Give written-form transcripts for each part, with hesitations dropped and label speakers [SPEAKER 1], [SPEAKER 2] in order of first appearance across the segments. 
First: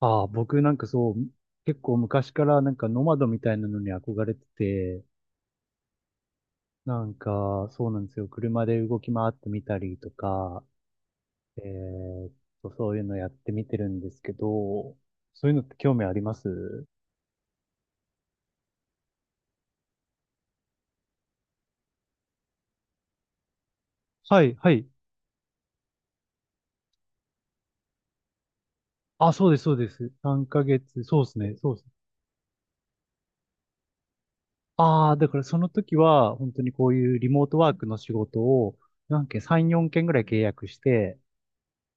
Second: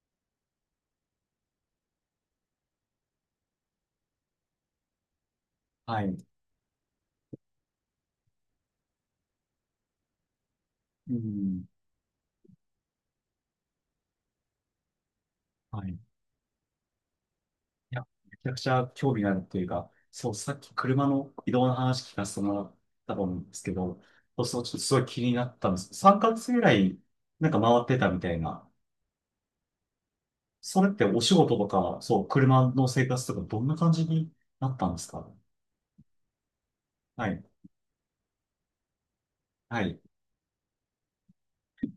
[SPEAKER 1] ああ、僕なんかそう、結構昔からなんかノマドみたいなのに憧れてて、
[SPEAKER 2] はい。
[SPEAKER 1] なんかそうなんですよ。車で動き回ってみたりとか、
[SPEAKER 2] う
[SPEAKER 1] え
[SPEAKER 2] ん。
[SPEAKER 1] ーっそういうのやってみてるんですけど、そういうのって
[SPEAKER 2] はい。
[SPEAKER 1] 興
[SPEAKER 2] い
[SPEAKER 1] 味あります？
[SPEAKER 2] や、めちゃくちゃ興味があるというか、そう、さっき車の移動の話聞かせてもらったと思うんですけど、
[SPEAKER 1] は
[SPEAKER 2] そう
[SPEAKER 1] い、
[SPEAKER 2] そう、ち
[SPEAKER 1] は
[SPEAKER 2] ょっと
[SPEAKER 1] い。
[SPEAKER 2] すごい気になったんです。3ヶ月ぐらい、なんか回ってたみたいな。
[SPEAKER 1] あ、そうです、そうです。3ヶ
[SPEAKER 2] それっ
[SPEAKER 1] 月、
[SPEAKER 2] て
[SPEAKER 1] そ
[SPEAKER 2] お
[SPEAKER 1] うで
[SPEAKER 2] 仕
[SPEAKER 1] すね、
[SPEAKER 2] 事と
[SPEAKER 1] そうです。
[SPEAKER 2] か、そう、車の生活とか、どんな感じになったんです
[SPEAKER 1] ああ、
[SPEAKER 2] か？
[SPEAKER 1] だからその時は本当にこういうリ
[SPEAKER 2] はい。
[SPEAKER 1] モートワークの仕事を何件、3、
[SPEAKER 2] は
[SPEAKER 1] 4
[SPEAKER 2] い。
[SPEAKER 1] 件ぐらい契約して、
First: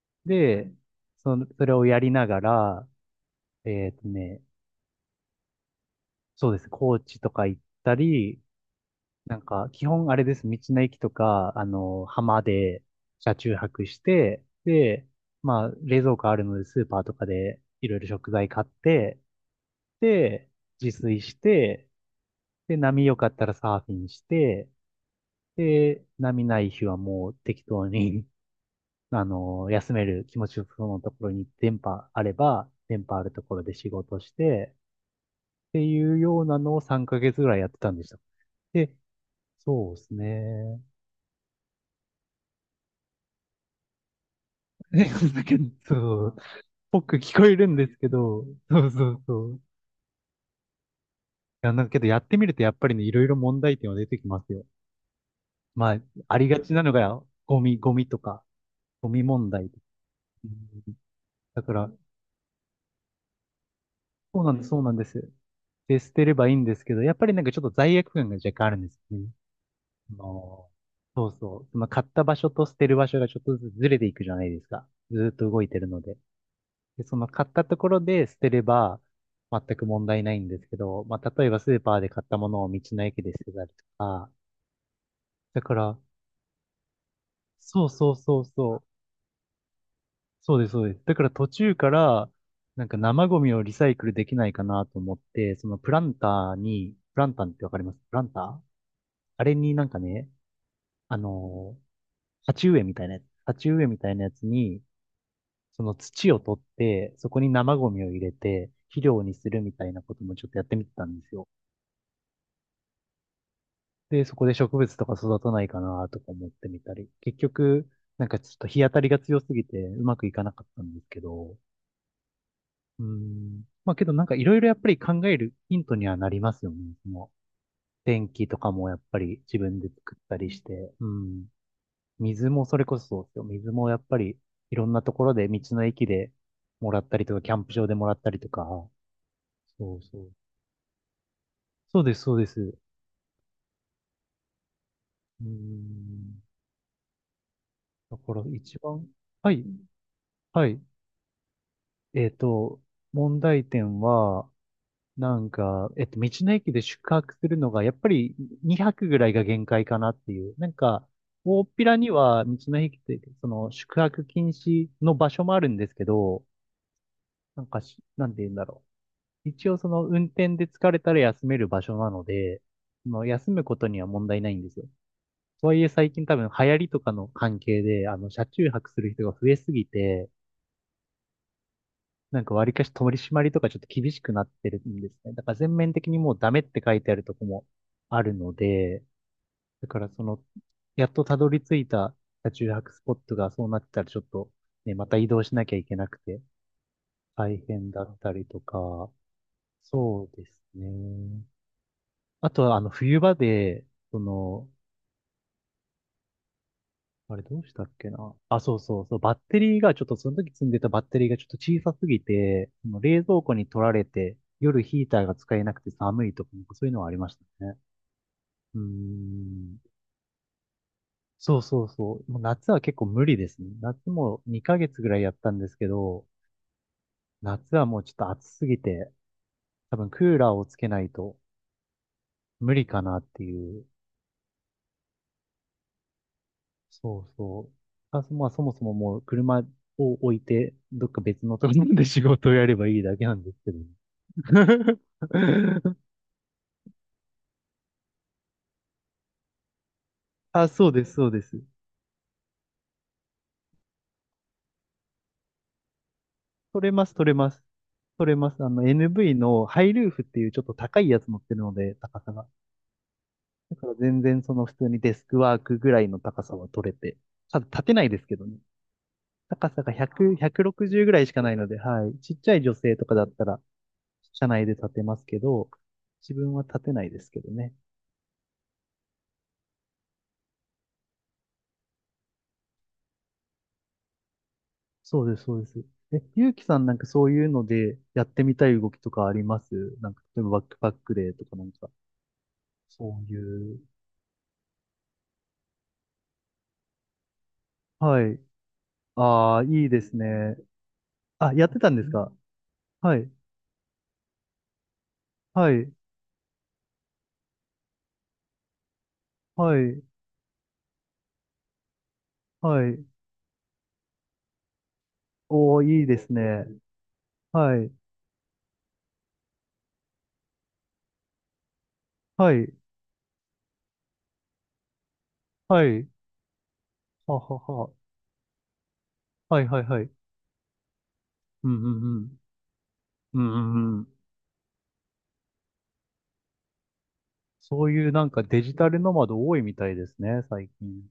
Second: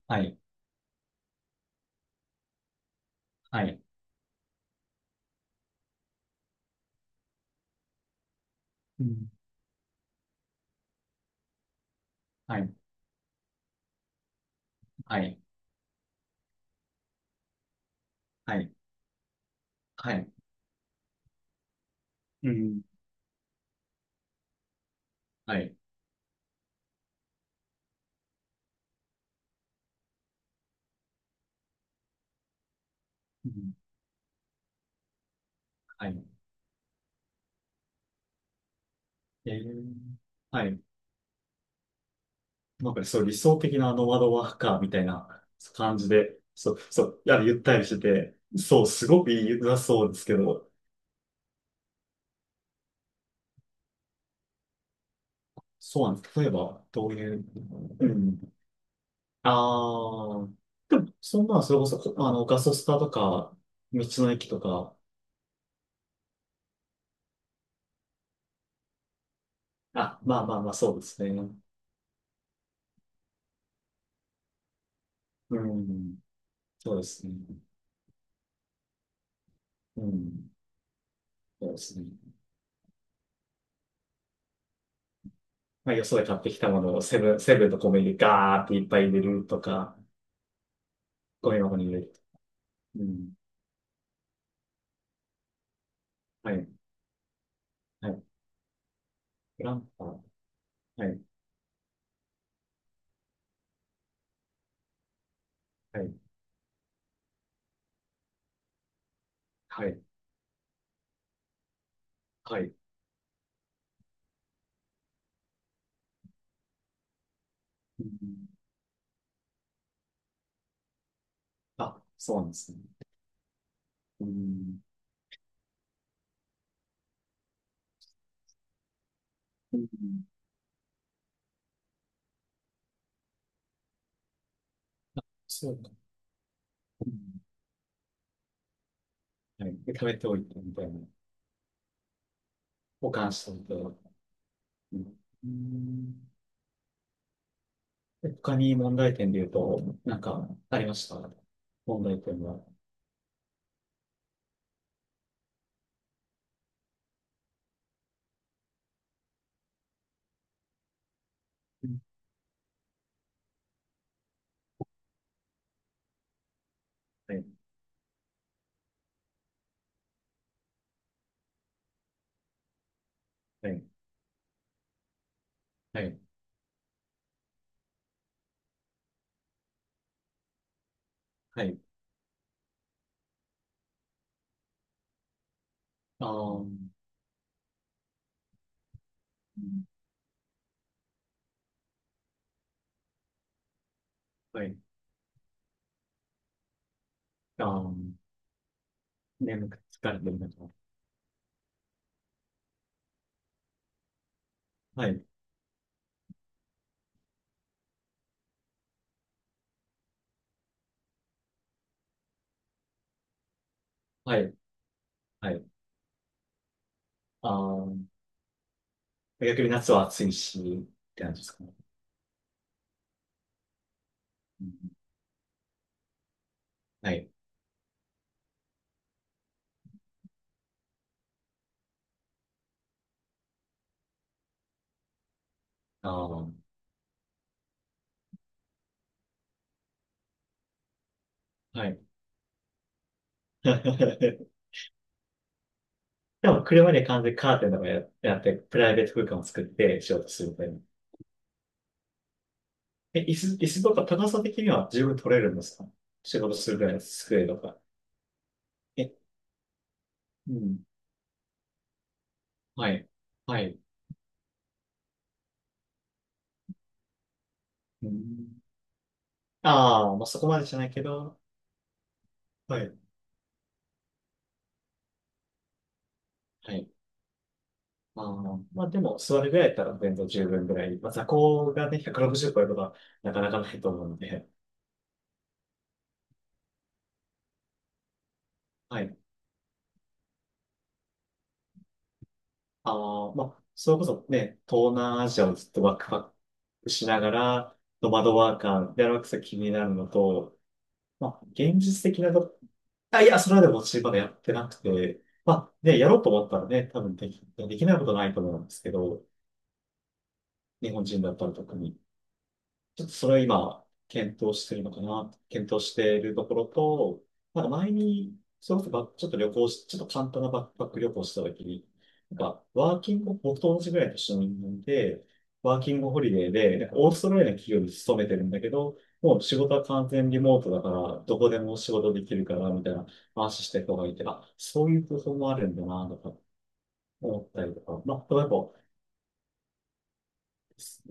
[SPEAKER 2] はい。
[SPEAKER 1] で、その、それをやりながら、
[SPEAKER 2] はい。
[SPEAKER 1] えーっとね、そうです。高知とか行ったり、
[SPEAKER 2] うん。
[SPEAKER 1] なんか、基本あれです。道の駅とか、浜
[SPEAKER 2] はい。
[SPEAKER 1] で車中泊して、で、
[SPEAKER 2] はい。
[SPEAKER 1] まあ、冷蔵庫あるので、スーパーとかでいろいろ食材
[SPEAKER 2] は
[SPEAKER 1] 買っ
[SPEAKER 2] い。
[SPEAKER 1] て、
[SPEAKER 2] はい。
[SPEAKER 1] で、自炊して、
[SPEAKER 2] う
[SPEAKER 1] で、
[SPEAKER 2] ん。
[SPEAKER 1] 波良かったらサーフィンして、
[SPEAKER 2] はい。
[SPEAKER 1] で、波ない日はもう適当に、休める気持ちよそうなところに電波あれば、電波あると
[SPEAKER 2] う
[SPEAKER 1] ころ
[SPEAKER 2] ん。
[SPEAKER 1] で仕事して、って
[SPEAKER 2] は
[SPEAKER 1] いう
[SPEAKER 2] い。
[SPEAKER 1] ようなのを3ヶ月ぐらいやってたんでした。で、
[SPEAKER 2] えー。
[SPEAKER 1] そうです
[SPEAKER 2] はい。
[SPEAKER 1] ね。
[SPEAKER 2] なんかねそう理想的なノマドワーカーみたい
[SPEAKER 1] だ
[SPEAKER 2] な
[SPEAKER 1] けど、
[SPEAKER 2] 感じ
[SPEAKER 1] そう。
[SPEAKER 2] で、そう、そ
[SPEAKER 1] 僕
[SPEAKER 2] う、い
[SPEAKER 1] 聞
[SPEAKER 2] や、
[SPEAKER 1] こ
[SPEAKER 2] ゆ
[SPEAKER 1] え
[SPEAKER 2] っ
[SPEAKER 1] るん
[SPEAKER 2] たり
[SPEAKER 1] で
[SPEAKER 2] し
[SPEAKER 1] す
[SPEAKER 2] て
[SPEAKER 1] け
[SPEAKER 2] て、
[SPEAKER 1] ど、
[SPEAKER 2] そ
[SPEAKER 1] そ
[SPEAKER 2] う、
[SPEAKER 1] う
[SPEAKER 2] す
[SPEAKER 1] そう
[SPEAKER 2] ごくい
[SPEAKER 1] そ
[SPEAKER 2] い
[SPEAKER 1] う。い
[SPEAKER 2] づらそうですけど、
[SPEAKER 1] や、なんかけどやってみるとやっぱりね、いろいろ問題点は出てきますよ。まあ、
[SPEAKER 2] そうなんで
[SPEAKER 1] あ
[SPEAKER 2] す。例
[SPEAKER 1] り
[SPEAKER 2] え
[SPEAKER 1] がち
[SPEAKER 2] ば、
[SPEAKER 1] なの
[SPEAKER 2] どう
[SPEAKER 1] が、
[SPEAKER 2] いう、
[SPEAKER 1] ゴ
[SPEAKER 2] う
[SPEAKER 1] ミと
[SPEAKER 2] ん。
[SPEAKER 1] か、ゴミ問題。
[SPEAKER 2] あ
[SPEAKER 1] う
[SPEAKER 2] あ、
[SPEAKER 1] ん。
[SPEAKER 2] でも、そんな、
[SPEAKER 1] だか
[SPEAKER 2] それこ
[SPEAKER 1] ら、
[SPEAKER 2] そ、あの、ガソスタとか、道の
[SPEAKER 1] そう
[SPEAKER 2] 駅
[SPEAKER 1] なん
[SPEAKER 2] と
[SPEAKER 1] です、そうなん
[SPEAKER 2] か、
[SPEAKER 1] です。で、捨てればいいんですけど、やっぱりなんかちょっと罪悪感が若干あるんですよね。
[SPEAKER 2] あ、
[SPEAKER 1] あ
[SPEAKER 2] まあまあ
[SPEAKER 1] の
[SPEAKER 2] まあ、そうです
[SPEAKER 1] そ
[SPEAKER 2] ね。
[SPEAKER 1] うそう。その買った場所と捨てる場所がちょっとずつずれていくじゃないですか。ずーっと
[SPEAKER 2] う
[SPEAKER 1] 動いてるので。
[SPEAKER 2] ん、そうで
[SPEAKER 1] で、そ
[SPEAKER 2] す
[SPEAKER 1] の
[SPEAKER 2] ね。
[SPEAKER 1] 買ったところで捨てれば全く
[SPEAKER 2] う
[SPEAKER 1] 問題ないん
[SPEAKER 2] ん、
[SPEAKER 1] ですけど、まあ、例えば
[SPEAKER 2] そ
[SPEAKER 1] ス
[SPEAKER 2] うで
[SPEAKER 1] ーパー
[SPEAKER 2] すね。
[SPEAKER 1] で買ったものを道の駅で捨てたりとか、だか
[SPEAKER 2] まあ、
[SPEAKER 1] ら、
[SPEAKER 2] よそで買ってきたものをセブンと
[SPEAKER 1] そう
[SPEAKER 2] コンビニ
[SPEAKER 1] そう
[SPEAKER 2] で
[SPEAKER 1] そう
[SPEAKER 2] ガーっ
[SPEAKER 1] そ
[SPEAKER 2] て
[SPEAKER 1] う、
[SPEAKER 2] いっぱい入れるとか、
[SPEAKER 1] そうです、そうです。だから途
[SPEAKER 2] ゴミ
[SPEAKER 1] 中
[SPEAKER 2] 箱に
[SPEAKER 1] か
[SPEAKER 2] 入れる。
[SPEAKER 1] ら、なんか
[SPEAKER 2] う
[SPEAKER 1] 生
[SPEAKER 2] ん、
[SPEAKER 1] ゴミをリサイクルできないかなと思って、
[SPEAKER 2] はい、
[SPEAKER 1] プランターってわかります？
[SPEAKER 2] は
[SPEAKER 1] プラ
[SPEAKER 2] い。
[SPEAKER 1] ンター？あれ
[SPEAKER 2] グラ
[SPEAKER 1] にな
[SPEAKER 2] ン
[SPEAKER 1] んか
[SPEAKER 2] パ
[SPEAKER 1] ね、
[SPEAKER 2] は
[SPEAKER 1] あ
[SPEAKER 2] い、
[SPEAKER 1] のー鉢植えみたいなやつに、その
[SPEAKER 2] はい、
[SPEAKER 1] 土を取って、そこに生ゴミを入れて、肥料にするみた
[SPEAKER 2] は
[SPEAKER 1] い
[SPEAKER 2] い、
[SPEAKER 1] なこともちょっとやってみてたんですよ。
[SPEAKER 2] はい。
[SPEAKER 1] で、そこで植物とか育たないかなとか思ってみたり、結局、
[SPEAKER 2] う
[SPEAKER 1] なんかち
[SPEAKER 2] ん、
[SPEAKER 1] ょっと日当たりが強すぎてうまくいかなかったんですけど、
[SPEAKER 2] あ、そうなんですね。
[SPEAKER 1] うーん。まあけどなん
[SPEAKER 2] う
[SPEAKER 1] かいろいろやっ
[SPEAKER 2] ん、
[SPEAKER 1] ぱり考えるヒントにはなりますよね。その天気とかもやっぱり自
[SPEAKER 2] う
[SPEAKER 1] 分で
[SPEAKER 2] ん、
[SPEAKER 1] 作ったりして、うん。水もそれこそそうですよ。水もやっぱりいろんなところで道
[SPEAKER 2] そう
[SPEAKER 1] の
[SPEAKER 2] か。
[SPEAKER 1] 駅でもらっ
[SPEAKER 2] う
[SPEAKER 1] たりとか、
[SPEAKER 2] ん、
[SPEAKER 1] キャンプ場でもらったりとか、
[SPEAKER 2] はい。で、
[SPEAKER 1] そう
[SPEAKER 2] 貯め
[SPEAKER 1] そ
[SPEAKER 2] て
[SPEAKER 1] う。
[SPEAKER 2] おいてみたいな。
[SPEAKER 1] そうです、そうです。う
[SPEAKER 2] 保管しておいて。うん、
[SPEAKER 1] ー
[SPEAKER 2] うん
[SPEAKER 1] ん。だ
[SPEAKER 2] で
[SPEAKER 1] から
[SPEAKER 2] 他に
[SPEAKER 1] 一
[SPEAKER 2] 問
[SPEAKER 1] 番、
[SPEAKER 2] 題点で言
[SPEAKER 1] は
[SPEAKER 2] う
[SPEAKER 1] い、
[SPEAKER 2] と、なんか
[SPEAKER 1] は
[SPEAKER 2] あ
[SPEAKER 1] い。
[SPEAKER 2] りました？問題
[SPEAKER 1] えっ
[SPEAKER 2] 点は。
[SPEAKER 1] と、問題点は、道の駅で宿泊するのが、やっぱり2泊ぐらいが限界かなっていう。なんか、大っぴ
[SPEAKER 2] う
[SPEAKER 1] ら
[SPEAKER 2] ん、
[SPEAKER 1] には道の駅って、その宿泊禁止の場所もあるんですけど、
[SPEAKER 2] はい、
[SPEAKER 1] なんかし、なんて言うんだろう。一応その運転で疲れたら休める場所なので、その休む
[SPEAKER 2] は
[SPEAKER 1] こ
[SPEAKER 2] い、
[SPEAKER 1] とには問題ないんですよ。とはいえ
[SPEAKER 2] は
[SPEAKER 1] 最
[SPEAKER 2] い、
[SPEAKER 1] 近多分流行りとかの関係で、車中泊する人が増えすぎて、
[SPEAKER 2] はい。
[SPEAKER 1] なんか割りかし取り締まりとかちょっと厳しくなってるんですね。だから全面的に
[SPEAKER 2] あ
[SPEAKER 1] もうダメっ
[SPEAKER 2] ー、う
[SPEAKER 1] て書いてあるとこもあるので、
[SPEAKER 2] ん
[SPEAKER 1] だからその、やっとたどり着いた車中泊スポットがそうなってたらちょっと
[SPEAKER 2] はい。
[SPEAKER 1] ね、また移動しなきゃいけなくて大
[SPEAKER 2] あ
[SPEAKER 1] 変
[SPEAKER 2] ー、
[SPEAKER 1] だったりとか、
[SPEAKER 2] 眠くて疲れ
[SPEAKER 1] そ
[SPEAKER 2] て
[SPEAKER 1] う
[SPEAKER 2] る
[SPEAKER 1] で
[SPEAKER 2] な
[SPEAKER 1] す
[SPEAKER 2] と。
[SPEAKER 1] ね。あとはあの冬場で、その、
[SPEAKER 2] はい、
[SPEAKER 1] あれどうしたっけな。あ、そうそうそう。バッテリーがちょっとその時積んでたバッテリーがちょっと小さすぎて、その冷蔵庫に取られて、
[SPEAKER 2] はい、
[SPEAKER 1] 夜ヒーターが
[SPEAKER 2] は
[SPEAKER 1] 使え
[SPEAKER 2] い。
[SPEAKER 1] なくて寒いとか、なんかそういうのはありまし
[SPEAKER 2] あ
[SPEAKER 1] たね。
[SPEAKER 2] ー、
[SPEAKER 1] うー
[SPEAKER 2] 逆に
[SPEAKER 1] ん。
[SPEAKER 2] 夏は暑いし、って感じです
[SPEAKER 1] そう
[SPEAKER 2] かね。
[SPEAKER 1] そうそう。もう夏は結構無理ですね。夏も
[SPEAKER 2] う
[SPEAKER 1] 2ヶ
[SPEAKER 2] ん
[SPEAKER 1] 月ぐらいやったんですけど、
[SPEAKER 2] はい。
[SPEAKER 1] 夏はもうちょっと暑すぎて、多分クーラーをつけないと無理かなっていう。
[SPEAKER 2] ああ、
[SPEAKER 1] そうそう。あ、そまあそもそももう車を置いて、どっか別のとこ
[SPEAKER 2] は
[SPEAKER 1] ろ
[SPEAKER 2] い。
[SPEAKER 1] で仕事をやればいいだけなんですけどね。
[SPEAKER 2] でも車で完全にカーテンとかや、やって、プライベート空間を作って仕事するみた
[SPEAKER 1] あ、
[SPEAKER 2] いな。
[SPEAKER 1] そうです、そうです。
[SPEAKER 2] え、椅子とか高さ的には十分取れるんですか？仕事する
[SPEAKER 1] 取
[SPEAKER 2] ぐ
[SPEAKER 1] れ
[SPEAKER 2] らいの
[SPEAKER 1] ます、取れ
[SPEAKER 2] 机
[SPEAKER 1] ま
[SPEAKER 2] と
[SPEAKER 1] す。
[SPEAKER 2] か。
[SPEAKER 1] 取れます。あの、
[SPEAKER 2] え、
[SPEAKER 1] NV のハイルーフっていう
[SPEAKER 2] う
[SPEAKER 1] ちょっと
[SPEAKER 2] ん。
[SPEAKER 1] 高いやつ乗ってるので、高さが。
[SPEAKER 2] はい。は
[SPEAKER 1] だ
[SPEAKER 2] い。
[SPEAKER 1] から全然その普通にデスクワークぐらいの高さは取れて。ただ立てな
[SPEAKER 2] う
[SPEAKER 1] いですけどね。
[SPEAKER 2] ん、
[SPEAKER 1] 高さが
[SPEAKER 2] ああ、まあ
[SPEAKER 1] 100、
[SPEAKER 2] そこまでじゃないけ
[SPEAKER 1] 160ぐらいし
[SPEAKER 2] ど、
[SPEAKER 1] かないので、はい。ちっちゃい女
[SPEAKER 2] は
[SPEAKER 1] 性
[SPEAKER 2] い。
[SPEAKER 1] とかだったら、車内で立てますけど、自分は
[SPEAKER 2] は
[SPEAKER 1] 立
[SPEAKER 2] い。
[SPEAKER 1] てないですけどね。
[SPEAKER 2] あーまあでも座るぐらいだったら全然十分ぐらい。まあ座高がね、160超えることはなかなかないと思うので。
[SPEAKER 1] そうです、そうです。え、ゆうきさんなんかそういうのでやってみたい動き
[SPEAKER 2] は
[SPEAKER 1] と
[SPEAKER 2] い。
[SPEAKER 1] かあります？なんか、例えばバックパックでとかなんか。そう
[SPEAKER 2] ああ、まあ、
[SPEAKER 1] いう、
[SPEAKER 2] それこそね、東南アジアをずっとバックワックしながら、ノマ
[SPEAKER 1] は
[SPEAKER 2] ド
[SPEAKER 1] い。
[SPEAKER 2] ワーカーでやるわけが
[SPEAKER 1] あ
[SPEAKER 2] 気
[SPEAKER 1] あ、
[SPEAKER 2] にな
[SPEAKER 1] いい
[SPEAKER 2] る
[SPEAKER 1] で
[SPEAKER 2] の
[SPEAKER 1] すね。
[SPEAKER 2] と、まあ、
[SPEAKER 1] あ、やって
[SPEAKER 2] 現
[SPEAKER 1] たんで
[SPEAKER 2] 実
[SPEAKER 1] す
[SPEAKER 2] 的
[SPEAKER 1] か？
[SPEAKER 2] なと、
[SPEAKER 1] は
[SPEAKER 2] あ、い
[SPEAKER 1] い。
[SPEAKER 2] や、それはでも私まだやってなくて、ま
[SPEAKER 1] は
[SPEAKER 2] あ、
[SPEAKER 1] い。
[SPEAKER 2] ね、やろうと思ったらね、多分でき、できないことないと思うんですけど、
[SPEAKER 1] はい。
[SPEAKER 2] 日本人だったら特に。
[SPEAKER 1] は
[SPEAKER 2] ち
[SPEAKER 1] い。
[SPEAKER 2] ょっとそれを今、検討してるのかな、検
[SPEAKER 1] おー、
[SPEAKER 2] 討し
[SPEAKER 1] いいで
[SPEAKER 2] てい
[SPEAKER 1] す
[SPEAKER 2] るとこ
[SPEAKER 1] ね。
[SPEAKER 2] ろと、なんか
[SPEAKER 1] はい。
[SPEAKER 2] 前に、それこそばちょっと旅行し、ちょっと簡単なバックパック旅行したときに、なん
[SPEAKER 1] は
[SPEAKER 2] か、
[SPEAKER 1] い。
[SPEAKER 2] ワーキング、僕と同じぐらいの年の人間で、ワー
[SPEAKER 1] は
[SPEAKER 2] キン
[SPEAKER 1] い。
[SPEAKER 2] グホリデーで、なんかオースト
[SPEAKER 1] は
[SPEAKER 2] ラリア
[SPEAKER 1] は
[SPEAKER 2] の企業
[SPEAKER 1] は。
[SPEAKER 2] に勤めてるんだけど、もう仕
[SPEAKER 1] はい。
[SPEAKER 2] 事
[SPEAKER 1] はい。
[SPEAKER 2] は
[SPEAKER 1] は
[SPEAKER 2] 完
[SPEAKER 1] い。
[SPEAKER 2] 全リモートだから、どこで
[SPEAKER 1] うん
[SPEAKER 2] も
[SPEAKER 1] う
[SPEAKER 2] 仕事
[SPEAKER 1] んう
[SPEAKER 2] でき
[SPEAKER 1] ん。
[SPEAKER 2] るから、みたいな
[SPEAKER 1] うん
[SPEAKER 2] 話し
[SPEAKER 1] う
[SPEAKER 2] てる人
[SPEAKER 1] んう
[SPEAKER 2] がい
[SPEAKER 1] ん。
[SPEAKER 2] て、あ、そういう方法もあるんだな、とか思ったりと
[SPEAKER 1] そう
[SPEAKER 2] か、
[SPEAKER 1] いうな
[SPEAKER 2] ま
[SPEAKER 1] ん
[SPEAKER 2] あ、例
[SPEAKER 1] か
[SPEAKER 2] え
[SPEAKER 1] デ
[SPEAKER 2] ば。
[SPEAKER 1] ジタルノマド多いみたいですね、最近。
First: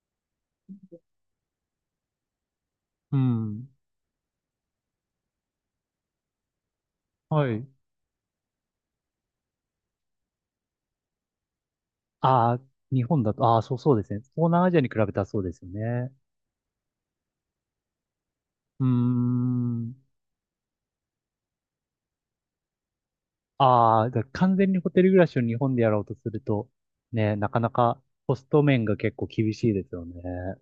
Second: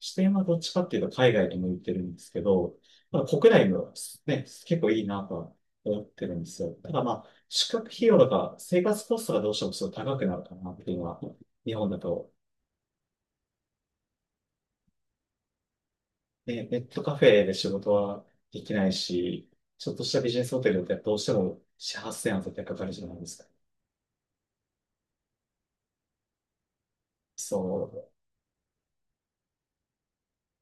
[SPEAKER 2] 視点はどっちかっていうと海外に向いてるんですけど、
[SPEAKER 1] う
[SPEAKER 2] まあ、国
[SPEAKER 1] ん。
[SPEAKER 2] 内もね、結構いいなとは思ってるんですよ。ただまあ、
[SPEAKER 1] はい。
[SPEAKER 2] 宿泊費用とか生活コストがどうしてもすごい高くなるかなっていうのは、日本だと、
[SPEAKER 1] ああ、日本だと、ああ、そうそうですね。東南アジアに比べたらそうですよね。
[SPEAKER 2] ね、ネットカフェで仕事はでき
[SPEAKER 1] うー
[SPEAKER 2] ないし、ちょっ
[SPEAKER 1] ん。
[SPEAKER 2] としたビジネスホテルだってどうしても4、8000円は絶対かかるじゃないですか。
[SPEAKER 1] ああ、だから完全にホテル暮らしを日本でやろうとすると、ね、なかな
[SPEAKER 2] そ
[SPEAKER 1] か
[SPEAKER 2] う。
[SPEAKER 1] コスト面が結構厳しいですよね。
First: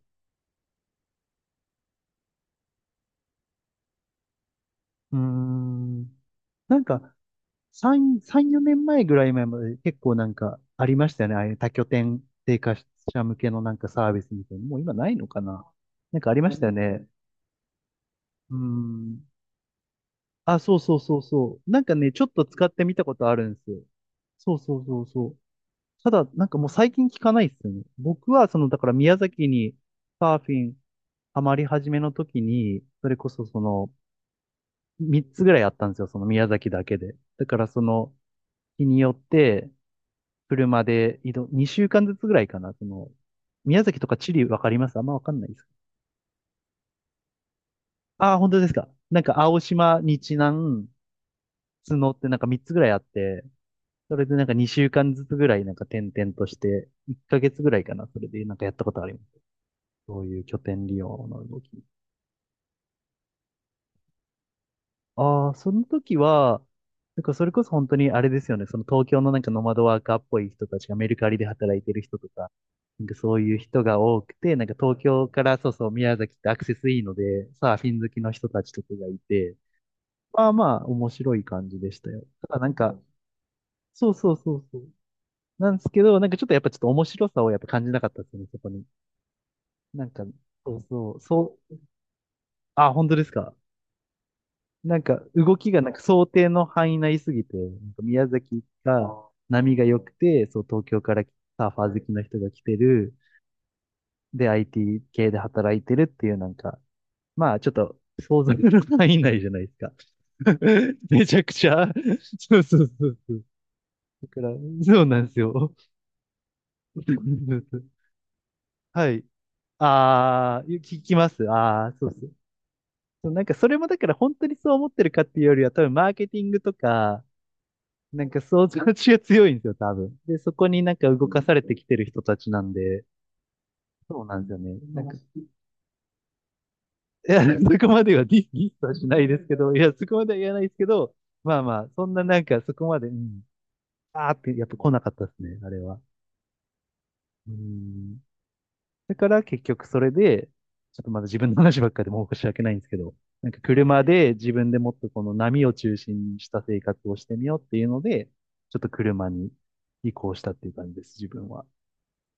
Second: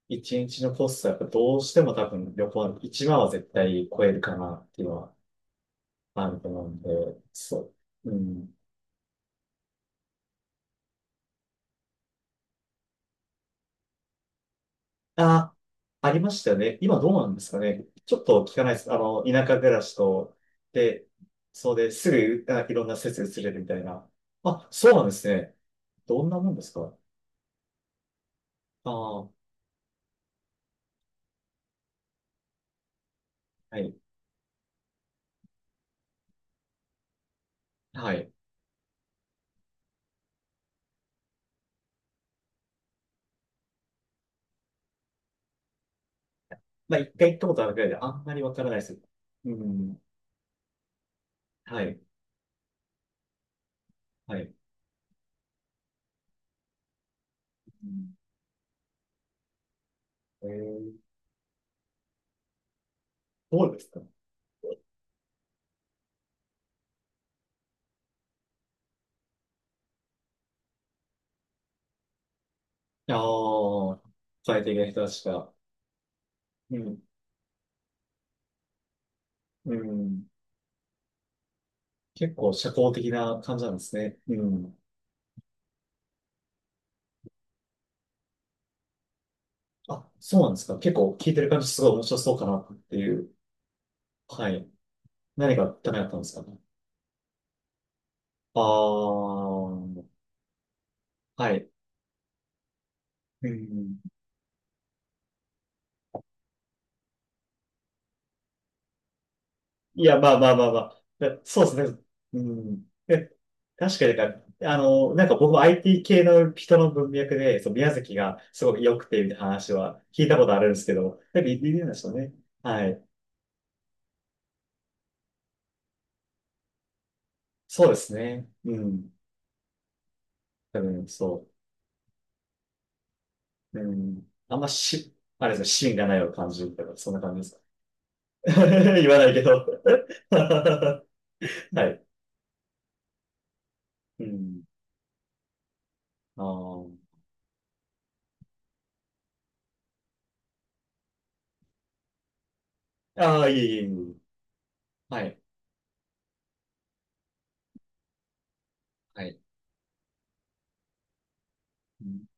[SPEAKER 2] 一日のコストはやっぱどうしても多分旅行は1万は絶対超えるかなっていうのは
[SPEAKER 1] うーん。
[SPEAKER 2] あると思うん
[SPEAKER 1] な
[SPEAKER 2] で、
[SPEAKER 1] ん
[SPEAKER 2] そう。う
[SPEAKER 1] か、3、3、
[SPEAKER 2] ん。
[SPEAKER 1] 4年前ぐらい前まで結構なんかありましたよね。ああいう多拠点生活者向けのなんかサービスみたいな。もう今ないのか
[SPEAKER 2] あ、
[SPEAKER 1] な？
[SPEAKER 2] あ
[SPEAKER 1] なん
[SPEAKER 2] り
[SPEAKER 1] か
[SPEAKER 2] ま
[SPEAKER 1] あり
[SPEAKER 2] し
[SPEAKER 1] ま
[SPEAKER 2] た
[SPEAKER 1] し
[SPEAKER 2] よ
[SPEAKER 1] たよ
[SPEAKER 2] ね。今
[SPEAKER 1] ね。
[SPEAKER 2] どうなんですかね。ちょっと
[SPEAKER 1] う
[SPEAKER 2] 聞
[SPEAKER 1] ー
[SPEAKER 2] かないです。あの、
[SPEAKER 1] ん。
[SPEAKER 2] 田舎暮らしと、
[SPEAKER 1] あ、そうそう
[SPEAKER 2] で、
[SPEAKER 1] そうそう。
[SPEAKER 2] そう
[SPEAKER 1] なん
[SPEAKER 2] で
[SPEAKER 1] か
[SPEAKER 2] す
[SPEAKER 1] ね、ちょっと
[SPEAKER 2] ぐ、あ、
[SPEAKER 1] 使っ
[SPEAKER 2] い
[SPEAKER 1] て
[SPEAKER 2] ろん
[SPEAKER 1] み
[SPEAKER 2] な
[SPEAKER 1] た
[SPEAKER 2] 施
[SPEAKER 1] ことあ
[SPEAKER 2] 設移
[SPEAKER 1] る
[SPEAKER 2] れ
[SPEAKER 1] んで
[SPEAKER 2] るみ
[SPEAKER 1] す
[SPEAKER 2] た
[SPEAKER 1] よ。
[SPEAKER 2] いな。
[SPEAKER 1] そう
[SPEAKER 2] あ、
[SPEAKER 1] そう
[SPEAKER 2] そう
[SPEAKER 1] そ
[SPEAKER 2] な
[SPEAKER 1] う
[SPEAKER 2] んで
[SPEAKER 1] そ
[SPEAKER 2] す
[SPEAKER 1] う。
[SPEAKER 2] ね。
[SPEAKER 1] た
[SPEAKER 2] ど
[SPEAKER 1] だ、
[SPEAKER 2] んな
[SPEAKER 1] なん
[SPEAKER 2] もん
[SPEAKER 1] か
[SPEAKER 2] で
[SPEAKER 1] もう
[SPEAKER 2] す
[SPEAKER 1] 最
[SPEAKER 2] か？
[SPEAKER 1] 近聞かないですよね。僕は、その、だか
[SPEAKER 2] あ
[SPEAKER 1] ら宮
[SPEAKER 2] あ、
[SPEAKER 1] 崎にサーフィンハマり始めの時に、それこそそ
[SPEAKER 2] は
[SPEAKER 1] の、
[SPEAKER 2] い。
[SPEAKER 1] 3つぐらいあったんですよ、その宮崎だけで。だからその、
[SPEAKER 2] はい。
[SPEAKER 1] 日によって、車で移動、2週間ずつぐらいかな、その、宮崎とか地理わかります？あんまわかんないです。
[SPEAKER 2] まあ、一回行ったことあるくらいで、あん
[SPEAKER 1] あ
[SPEAKER 2] ま
[SPEAKER 1] あ、
[SPEAKER 2] り
[SPEAKER 1] 本
[SPEAKER 2] わ
[SPEAKER 1] 当
[SPEAKER 2] か
[SPEAKER 1] で
[SPEAKER 2] ら
[SPEAKER 1] す
[SPEAKER 2] ないで
[SPEAKER 1] か。
[SPEAKER 2] す。
[SPEAKER 1] なんか
[SPEAKER 2] う
[SPEAKER 1] 青島、
[SPEAKER 2] ん。
[SPEAKER 1] 日南、
[SPEAKER 2] はい。
[SPEAKER 1] 角ってなんか3つぐらいあって、それで
[SPEAKER 2] は
[SPEAKER 1] なんか
[SPEAKER 2] い。
[SPEAKER 1] 2週間ずつぐらいなんか転々として、1ヶ月ぐらい
[SPEAKER 2] う
[SPEAKER 1] かな、
[SPEAKER 2] ん
[SPEAKER 1] それでなんかやったことあります。そういう
[SPEAKER 2] え
[SPEAKER 1] 拠点利
[SPEAKER 2] ー、
[SPEAKER 1] 用の動き。
[SPEAKER 2] どうですか？
[SPEAKER 1] ああ、その時は、なんかそれこそ本当にあれですよね。その東京のなんかノマドワーカーっぽい人たちがメルカリで働いてる人とか、なん
[SPEAKER 2] あ
[SPEAKER 1] かそういう人
[SPEAKER 2] あ
[SPEAKER 1] が
[SPEAKER 2] ー、
[SPEAKER 1] 多くて、な
[SPEAKER 2] 最
[SPEAKER 1] んか
[SPEAKER 2] 適な
[SPEAKER 1] 東
[SPEAKER 2] 人たち
[SPEAKER 1] 京か
[SPEAKER 2] が。
[SPEAKER 1] らそうそう宮崎ってアクセ
[SPEAKER 2] う
[SPEAKER 1] スいい
[SPEAKER 2] ん。
[SPEAKER 1] ので、サーフィン好きの人たちとかがいて、
[SPEAKER 2] うん。
[SPEAKER 1] まあまあ面白い感じでしたよ。
[SPEAKER 2] 結構
[SPEAKER 1] ただな
[SPEAKER 2] 社
[SPEAKER 1] ん
[SPEAKER 2] 交
[SPEAKER 1] か、
[SPEAKER 2] 的な感じなんです
[SPEAKER 1] そう
[SPEAKER 2] ね。
[SPEAKER 1] そう
[SPEAKER 2] う
[SPEAKER 1] そうそ
[SPEAKER 2] ん。
[SPEAKER 1] う。なんですけど、なんかちょっとやっぱちょっと面白さをやっぱ感じなかったですよね、そこに。なん
[SPEAKER 2] あ、
[SPEAKER 1] か、
[SPEAKER 2] そうなんです
[SPEAKER 1] そ
[SPEAKER 2] か？
[SPEAKER 1] う
[SPEAKER 2] 結
[SPEAKER 1] そ
[SPEAKER 2] 構
[SPEAKER 1] う、
[SPEAKER 2] 聞いてる
[SPEAKER 1] そ
[SPEAKER 2] 感じ
[SPEAKER 1] う、
[SPEAKER 2] すごい面白そうかなっ
[SPEAKER 1] あ、
[SPEAKER 2] て
[SPEAKER 1] 本
[SPEAKER 2] い
[SPEAKER 1] 当です
[SPEAKER 2] う。
[SPEAKER 1] か。
[SPEAKER 2] はい。
[SPEAKER 1] なんか動
[SPEAKER 2] 何が
[SPEAKER 1] きがなん
[SPEAKER 2] ダメ
[SPEAKER 1] か
[SPEAKER 2] だったんで
[SPEAKER 1] 想
[SPEAKER 2] すか
[SPEAKER 1] 定
[SPEAKER 2] ね。
[SPEAKER 1] の範囲内すぎて、なんか宮
[SPEAKER 2] あ
[SPEAKER 1] 崎
[SPEAKER 2] あ、
[SPEAKER 1] が波が良く
[SPEAKER 2] は
[SPEAKER 1] て、そう東京からサ
[SPEAKER 2] い。
[SPEAKER 1] ーファー好きの人が来てる、
[SPEAKER 2] うん。
[SPEAKER 1] で IT 系で働いてるっていうなんか、まあちょっと想像の範囲内じゃないですか。
[SPEAKER 2] いや、まあまあまあまあ。
[SPEAKER 1] め
[SPEAKER 2] い
[SPEAKER 1] ち
[SPEAKER 2] や
[SPEAKER 1] ゃく
[SPEAKER 2] そ
[SPEAKER 1] ち
[SPEAKER 2] うで
[SPEAKER 1] ゃ。
[SPEAKER 2] すね。う
[SPEAKER 1] そうそう
[SPEAKER 2] ん。
[SPEAKER 1] そう
[SPEAKER 2] え、
[SPEAKER 1] そう。
[SPEAKER 2] 確かに
[SPEAKER 1] だ
[SPEAKER 2] なん
[SPEAKER 1] か
[SPEAKER 2] か、
[SPEAKER 1] ら、
[SPEAKER 2] あ
[SPEAKER 1] そう
[SPEAKER 2] の、
[SPEAKER 1] な
[SPEAKER 2] な
[SPEAKER 1] ん
[SPEAKER 2] ん
[SPEAKER 1] で
[SPEAKER 2] か
[SPEAKER 1] す
[SPEAKER 2] 僕も
[SPEAKER 1] よ。
[SPEAKER 2] IT 系の人の文脈で、そう、宮崎がすごく良く
[SPEAKER 1] は
[SPEAKER 2] て、
[SPEAKER 1] い。
[SPEAKER 2] みたいな話は聞いたことあ
[SPEAKER 1] ああ、
[SPEAKER 2] るんですけ
[SPEAKER 1] 聞き
[SPEAKER 2] ど、
[SPEAKER 1] ま
[SPEAKER 2] なん
[SPEAKER 1] す。
[SPEAKER 2] か言ってる
[SPEAKER 1] あ
[SPEAKER 2] ん
[SPEAKER 1] あ、
[SPEAKER 2] でし
[SPEAKER 1] そ
[SPEAKER 2] ょう
[SPEAKER 1] うそ
[SPEAKER 2] ね。
[SPEAKER 1] う。
[SPEAKER 2] はい。
[SPEAKER 1] そうなんかそれもだから本当にそう思ってるかっていうよりは多分マーケティングとか、
[SPEAKER 2] そうです
[SPEAKER 1] なんか
[SPEAKER 2] ね。
[SPEAKER 1] 想
[SPEAKER 2] う
[SPEAKER 1] 像力
[SPEAKER 2] ん。
[SPEAKER 1] が強いんですよ、多分。で、そこ
[SPEAKER 2] 多
[SPEAKER 1] になん
[SPEAKER 2] 分、
[SPEAKER 1] か動か
[SPEAKER 2] そ
[SPEAKER 1] されてきてる人たちなんで、
[SPEAKER 2] う。う
[SPEAKER 1] そう
[SPEAKER 2] ん。
[SPEAKER 1] なんです
[SPEAKER 2] あ
[SPEAKER 1] よ
[SPEAKER 2] んま
[SPEAKER 1] ね。なん
[SPEAKER 2] し、
[SPEAKER 1] か、
[SPEAKER 2] あれですね、芯がないような感じとか、そんな
[SPEAKER 1] い
[SPEAKER 2] 感
[SPEAKER 1] や、
[SPEAKER 2] じです？
[SPEAKER 1] そこまではディ ス、ディスはし
[SPEAKER 2] 言
[SPEAKER 1] な
[SPEAKER 2] わな
[SPEAKER 1] い
[SPEAKER 2] い
[SPEAKER 1] で
[SPEAKER 2] け
[SPEAKER 1] すけ
[SPEAKER 2] ど
[SPEAKER 1] ど、いや、そこま では言わないですけ
[SPEAKER 2] は
[SPEAKER 1] ど、まあまあ、
[SPEAKER 2] い。
[SPEAKER 1] そんななんかそこまで、うん、
[SPEAKER 2] う
[SPEAKER 1] あーって
[SPEAKER 2] ん。
[SPEAKER 1] やっぱ来なかったですね、あれは。
[SPEAKER 2] あ
[SPEAKER 1] うん。だから結局それで、ちょっとまだ自分の話ばっかりでもう申し訳ないんですけど、
[SPEAKER 2] あ。ああ、
[SPEAKER 1] なん
[SPEAKER 2] い
[SPEAKER 1] か
[SPEAKER 2] えいえい
[SPEAKER 1] 車
[SPEAKER 2] え。
[SPEAKER 1] で自分でもっと
[SPEAKER 2] は
[SPEAKER 1] この
[SPEAKER 2] い。
[SPEAKER 1] 波を中心にした生活をしてみようっていうので、ちょっと
[SPEAKER 2] は
[SPEAKER 1] 車
[SPEAKER 2] い。
[SPEAKER 1] に移行したっていう感じです、自分は。
[SPEAKER 2] うん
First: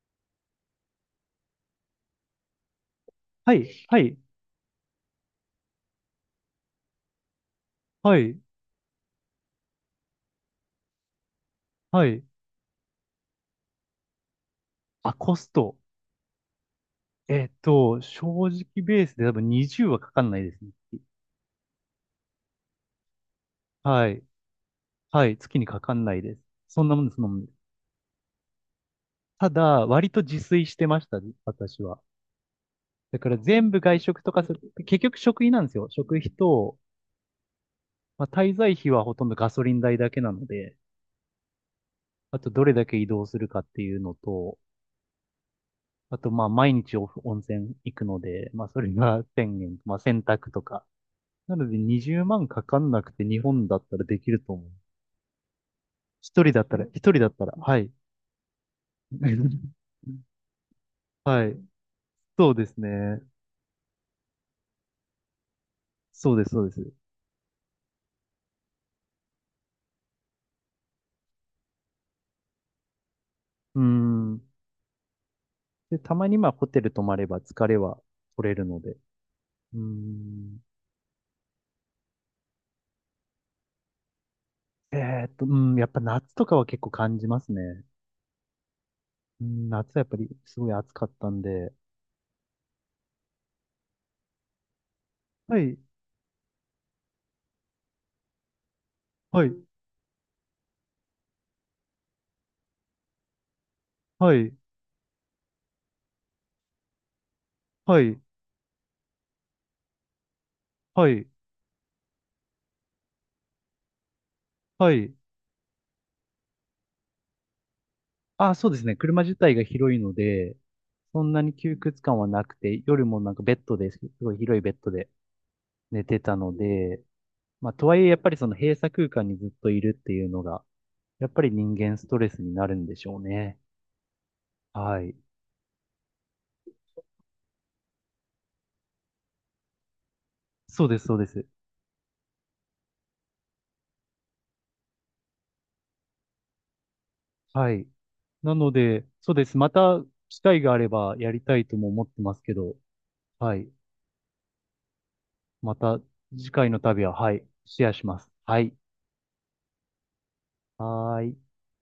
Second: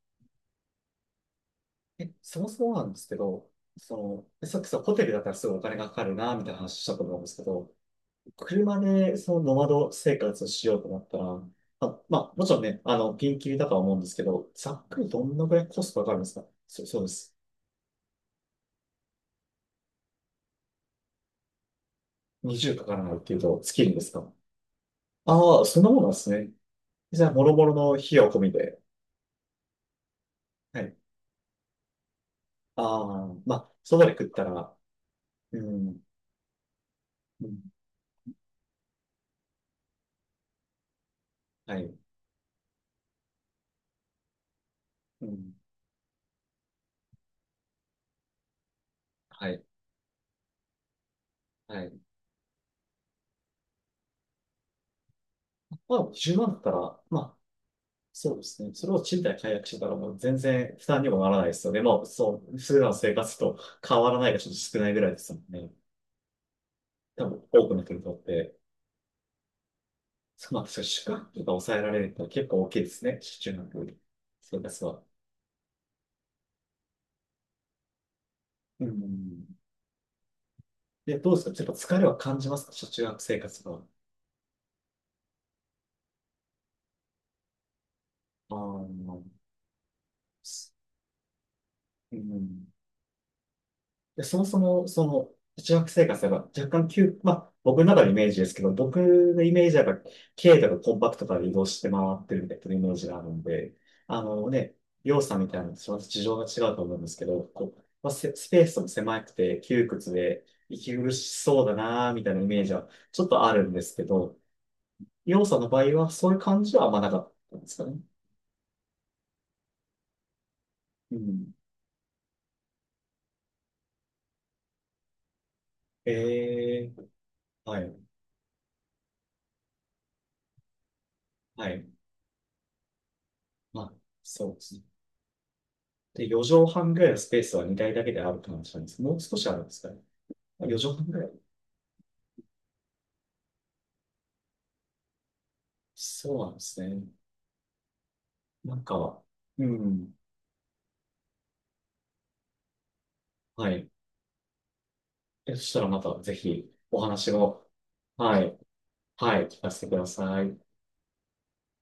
[SPEAKER 2] え、そもそもなんですけど、
[SPEAKER 1] はい、はい。
[SPEAKER 2] その、さっきさ、ホテルだったらすごいお金がかかるな、みたいな話したと思うんですけど、
[SPEAKER 1] はい、
[SPEAKER 2] 車でそのノマド生活をしようと思ったら、あ、
[SPEAKER 1] は
[SPEAKER 2] ま
[SPEAKER 1] い。
[SPEAKER 2] あ、もちろんね、あの、ピンキリだとは思うんですけど、ざっくり
[SPEAKER 1] あ、
[SPEAKER 2] どん
[SPEAKER 1] コ
[SPEAKER 2] な
[SPEAKER 1] ス
[SPEAKER 2] ぐらい
[SPEAKER 1] ト。
[SPEAKER 2] コストかかるんですか？そ、そうです。
[SPEAKER 1] えっと、正直ベースで多分20はかかんないですね。
[SPEAKER 2] 20かからないっていうと、月にで
[SPEAKER 1] は
[SPEAKER 2] すか？
[SPEAKER 1] い。はい。月
[SPEAKER 2] ああ、
[SPEAKER 1] に
[SPEAKER 2] そ
[SPEAKER 1] か
[SPEAKER 2] んな
[SPEAKER 1] か
[SPEAKER 2] もん
[SPEAKER 1] ん
[SPEAKER 2] なん
[SPEAKER 1] な
[SPEAKER 2] で
[SPEAKER 1] い
[SPEAKER 2] す
[SPEAKER 1] です。
[SPEAKER 2] ね。
[SPEAKER 1] そんなもんです、そ
[SPEAKER 2] じ
[SPEAKER 1] ん
[SPEAKER 2] ゃ
[SPEAKER 1] な
[SPEAKER 2] あ、
[SPEAKER 1] も
[SPEAKER 2] も
[SPEAKER 1] んで
[SPEAKER 2] ろ
[SPEAKER 1] す。
[SPEAKER 2] もろの費用込みで。
[SPEAKER 1] ただ、割と自炊し
[SPEAKER 2] は
[SPEAKER 1] て
[SPEAKER 2] い
[SPEAKER 1] ましたね、私は。
[SPEAKER 2] あ
[SPEAKER 1] だか
[SPEAKER 2] あ、
[SPEAKER 1] ら
[SPEAKER 2] ま
[SPEAKER 1] 全
[SPEAKER 2] あ、
[SPEAKER 1] 部
[SPEAKER 2] そ
[SPEAKER 1] 外
[SPEAKER 2] ばで
[SPEAKER 1] 食
[SPEAKER 2] 食っ
[SPEAKER 1] とか
[SPEAKER 2] た
[SPEAKER 1] する、
[SPEAKER 2] ら、
[SPEAKER 1] 結局食費
[SPEAKER 2] う
[SPEAKER 1] なんですよ。
[SPEAKER 2] ん、
[SPEAKER 1] 食費と、
[SPEAKER 2] うん、
[SPEAKER 1] まあ、滞在費はほとんどガソリン代だけなので、
[SPEAKER 2] はい、
[SPEAKER 1] あとどれだけ移動するかっていうのと、
[SPEAKER 2] うん、
[SPEAKER 1] あとまあ毎日お温泉行くので、まあそれが 1
[SPEAKER 2] は
[SPEAKER 1] 0
[SPEAKER 2] い、
[SPEAKER 1] 0まあ洗濯とか、なので
[SPEAKER 2] はい。
[SPEAKER 1] 20万かかんなくて日本だったらできると思う。
[SPEAKER 2] まあ、10
[SPEAKER 1] 一
[SPEAKER 2] 万
[SPEAKER 1] 人
[SPEAKER 2] だっ
[SPEAKER 1] だっ
[SPEAKER 2] た
[SPEAKER 1] たら、一
[SPEAKER 2] ら、
[SPEAKER 1] 人
[SPEAKER 2] ま
[SPEAKER 1] だっ
[SPEAKER 2] あ、
[SPEAKER 1] たら、はい。
[SPEAKER 2] そうですね。それを賃貸解約してた ら、もう全然負担にもならな
[SPEAKER 1] は
[SPEAKER 2] いで
[SPEAKER 1] い。
[SPEAKER 2] すよね。まあ、そ
[SPEAKER 1] そう
[SPEAKER 2] う、
[SPEAKER 1] で
[SPEAKER 2] 普
[SPEAKER 1] す
[SPEAKER 2] 段の生
[SPEAKER 1] ね。
[SPEAKER 2] 活と変わらないがちょっと少ないぐらいですもんね。
[SPEAKER 1] そうです、そうです。う
[SPEAKER 2] 多分、多くの人にとって、まあ、そう宿泊とか抑えられると結構大きいですね。中
[SPEAKER 1] ー
[SPEAKER 2] 学
[SPEAKER 1] ん。
[SPEAKER 2] 生活は。
[SPEAKER 1] で、たまにまあホテル泊まれば疲れは取れるの
[SPEAKER 2] う
[SPEAKER 1] で。う
[SPEAKER 2] ん。
[SPEAKER 1] ーん。
[SPEAKER 2] で、どうですか？ちょっと疲れは感じますか？中学生活は。
[SPEAKER 1] えうん、やっぱ夏とかは結構感じますね。
[SPEAKER 2] ああ、う
[SPEAKER 1] うん、夏はやっぱりすごい暑かったんで。
[SPEAKER 2] ん。で、そもそも、その、
[SPEAKER 1] は
[SPEAKER 2] 中
[SPEAKER 1] い、
[SPEAKER 2] 学生活が若干急、まあ、僕の中のイメージですけど、僕の
[SPEAKER 1] はい、
[SPEAKER 2] イメージはやっぱ、軽とかコンパクトから移動して回ってるみたいなイメージがあるんで、あ
[SPEAKER 1] は
[SPEAKER 2] の
[SPEAKER 1] い、
[SPEAKER 2] ね、要素みたいなのと事情が違うと思うんですけど、こう、
[SPEAKER 1] は
[SPEAKER 2] まあ、
[SPEAKER 1] い、
[SPEAKER 2] せスペースも狭くて窮屈で、息
[SPEAKER 1] は
[SPEAKER 2] 苦
[SPEAKER 1] い、
[SPEAKER 2] しそうだなーみたいなイメージはちょっとあるんですけど、
[SPEAKER 1] はい。
[SPEAKER 2] 要素の場合はそういう感じはあんまなかったんですかね。
[SPEAKER 1] あ、そうですね。車自体が広いので、
[SPEAKER 2] う
[SPEAKER 1] そんなに
[SPEAKER 2] ん。
[SPEAKER 1] 窮屈感はなくて、夜もなんかベッドです。すごい広いベッドで寝てたの
[SPEAKER 2] ええ
[SPEAKER 1] で、まあ、
[SPEAKER 2] は
[SPEAKER 1] とは
[SPEAKER 2] い、
[SPEAKER 1] いえやっぱりその閉鎖空間にずっといるっていうのが、やっぱり
[SPEAKER 2] は
[SPEAKER 1] 人
[SPEAKER 2] い。
[SPEAKER 1] 間ストレスになるんでしょうね。
[SPEAKER 2] まあ、そうですね。
[SPEAKER 1] はい。
[SPEAKER 2] で、4畳半ぐらいのスペースは2台だけであるって話なんです。もう少しあるんですかね。あ4
[SPEAKER 1] そう
[SPEAKER 2] 畳
[SPEAKER 1] です、
[SPEAKER 2] 半ぐ
[SPEAKER 1] そうで
[SPEAKER 2] らい。
[SPEAKER 1] す。
[SPEAKER 2] そうなんですね。
[SPEAKER 1] はい。なの
[SPEAKER 2] なん
[SPEAKER 1] で、
[SPEAKER 2] か、
[SPEAKER 1] そうです。
[SPEAKER 2] う
[SPEAKER 1] また
[SPEAKER 2] ん。
[SPEAKER 1] 機会があればやりたいとも思ってますけど、は
[SPEAKER 2] は
[SPEAKER 1] い。
[SPEAKER 2] い。えそし
[SPEAKER 1] ま
[SPEAKER 2] たら
[SPEAKER 1] た
[SPEAKER 2] またぜ
[SPEAKER 1] 次回
[SPEAKER 2] ひ
[SPEAKER 1] の
[SPEAKER 2] お
[SPEAKER 1] 旅は、
[SPEAKER 2] 話
[SPEAKER 1] はい、
[SPEAKER 2] を、
[SPEAKER 1] シェアします。
[SPEAKER 2] はい。
[SPEAKER 1] はい。
[SPEAKER 2] はい。聞かせてください。
[SPEAKER 1] はーい。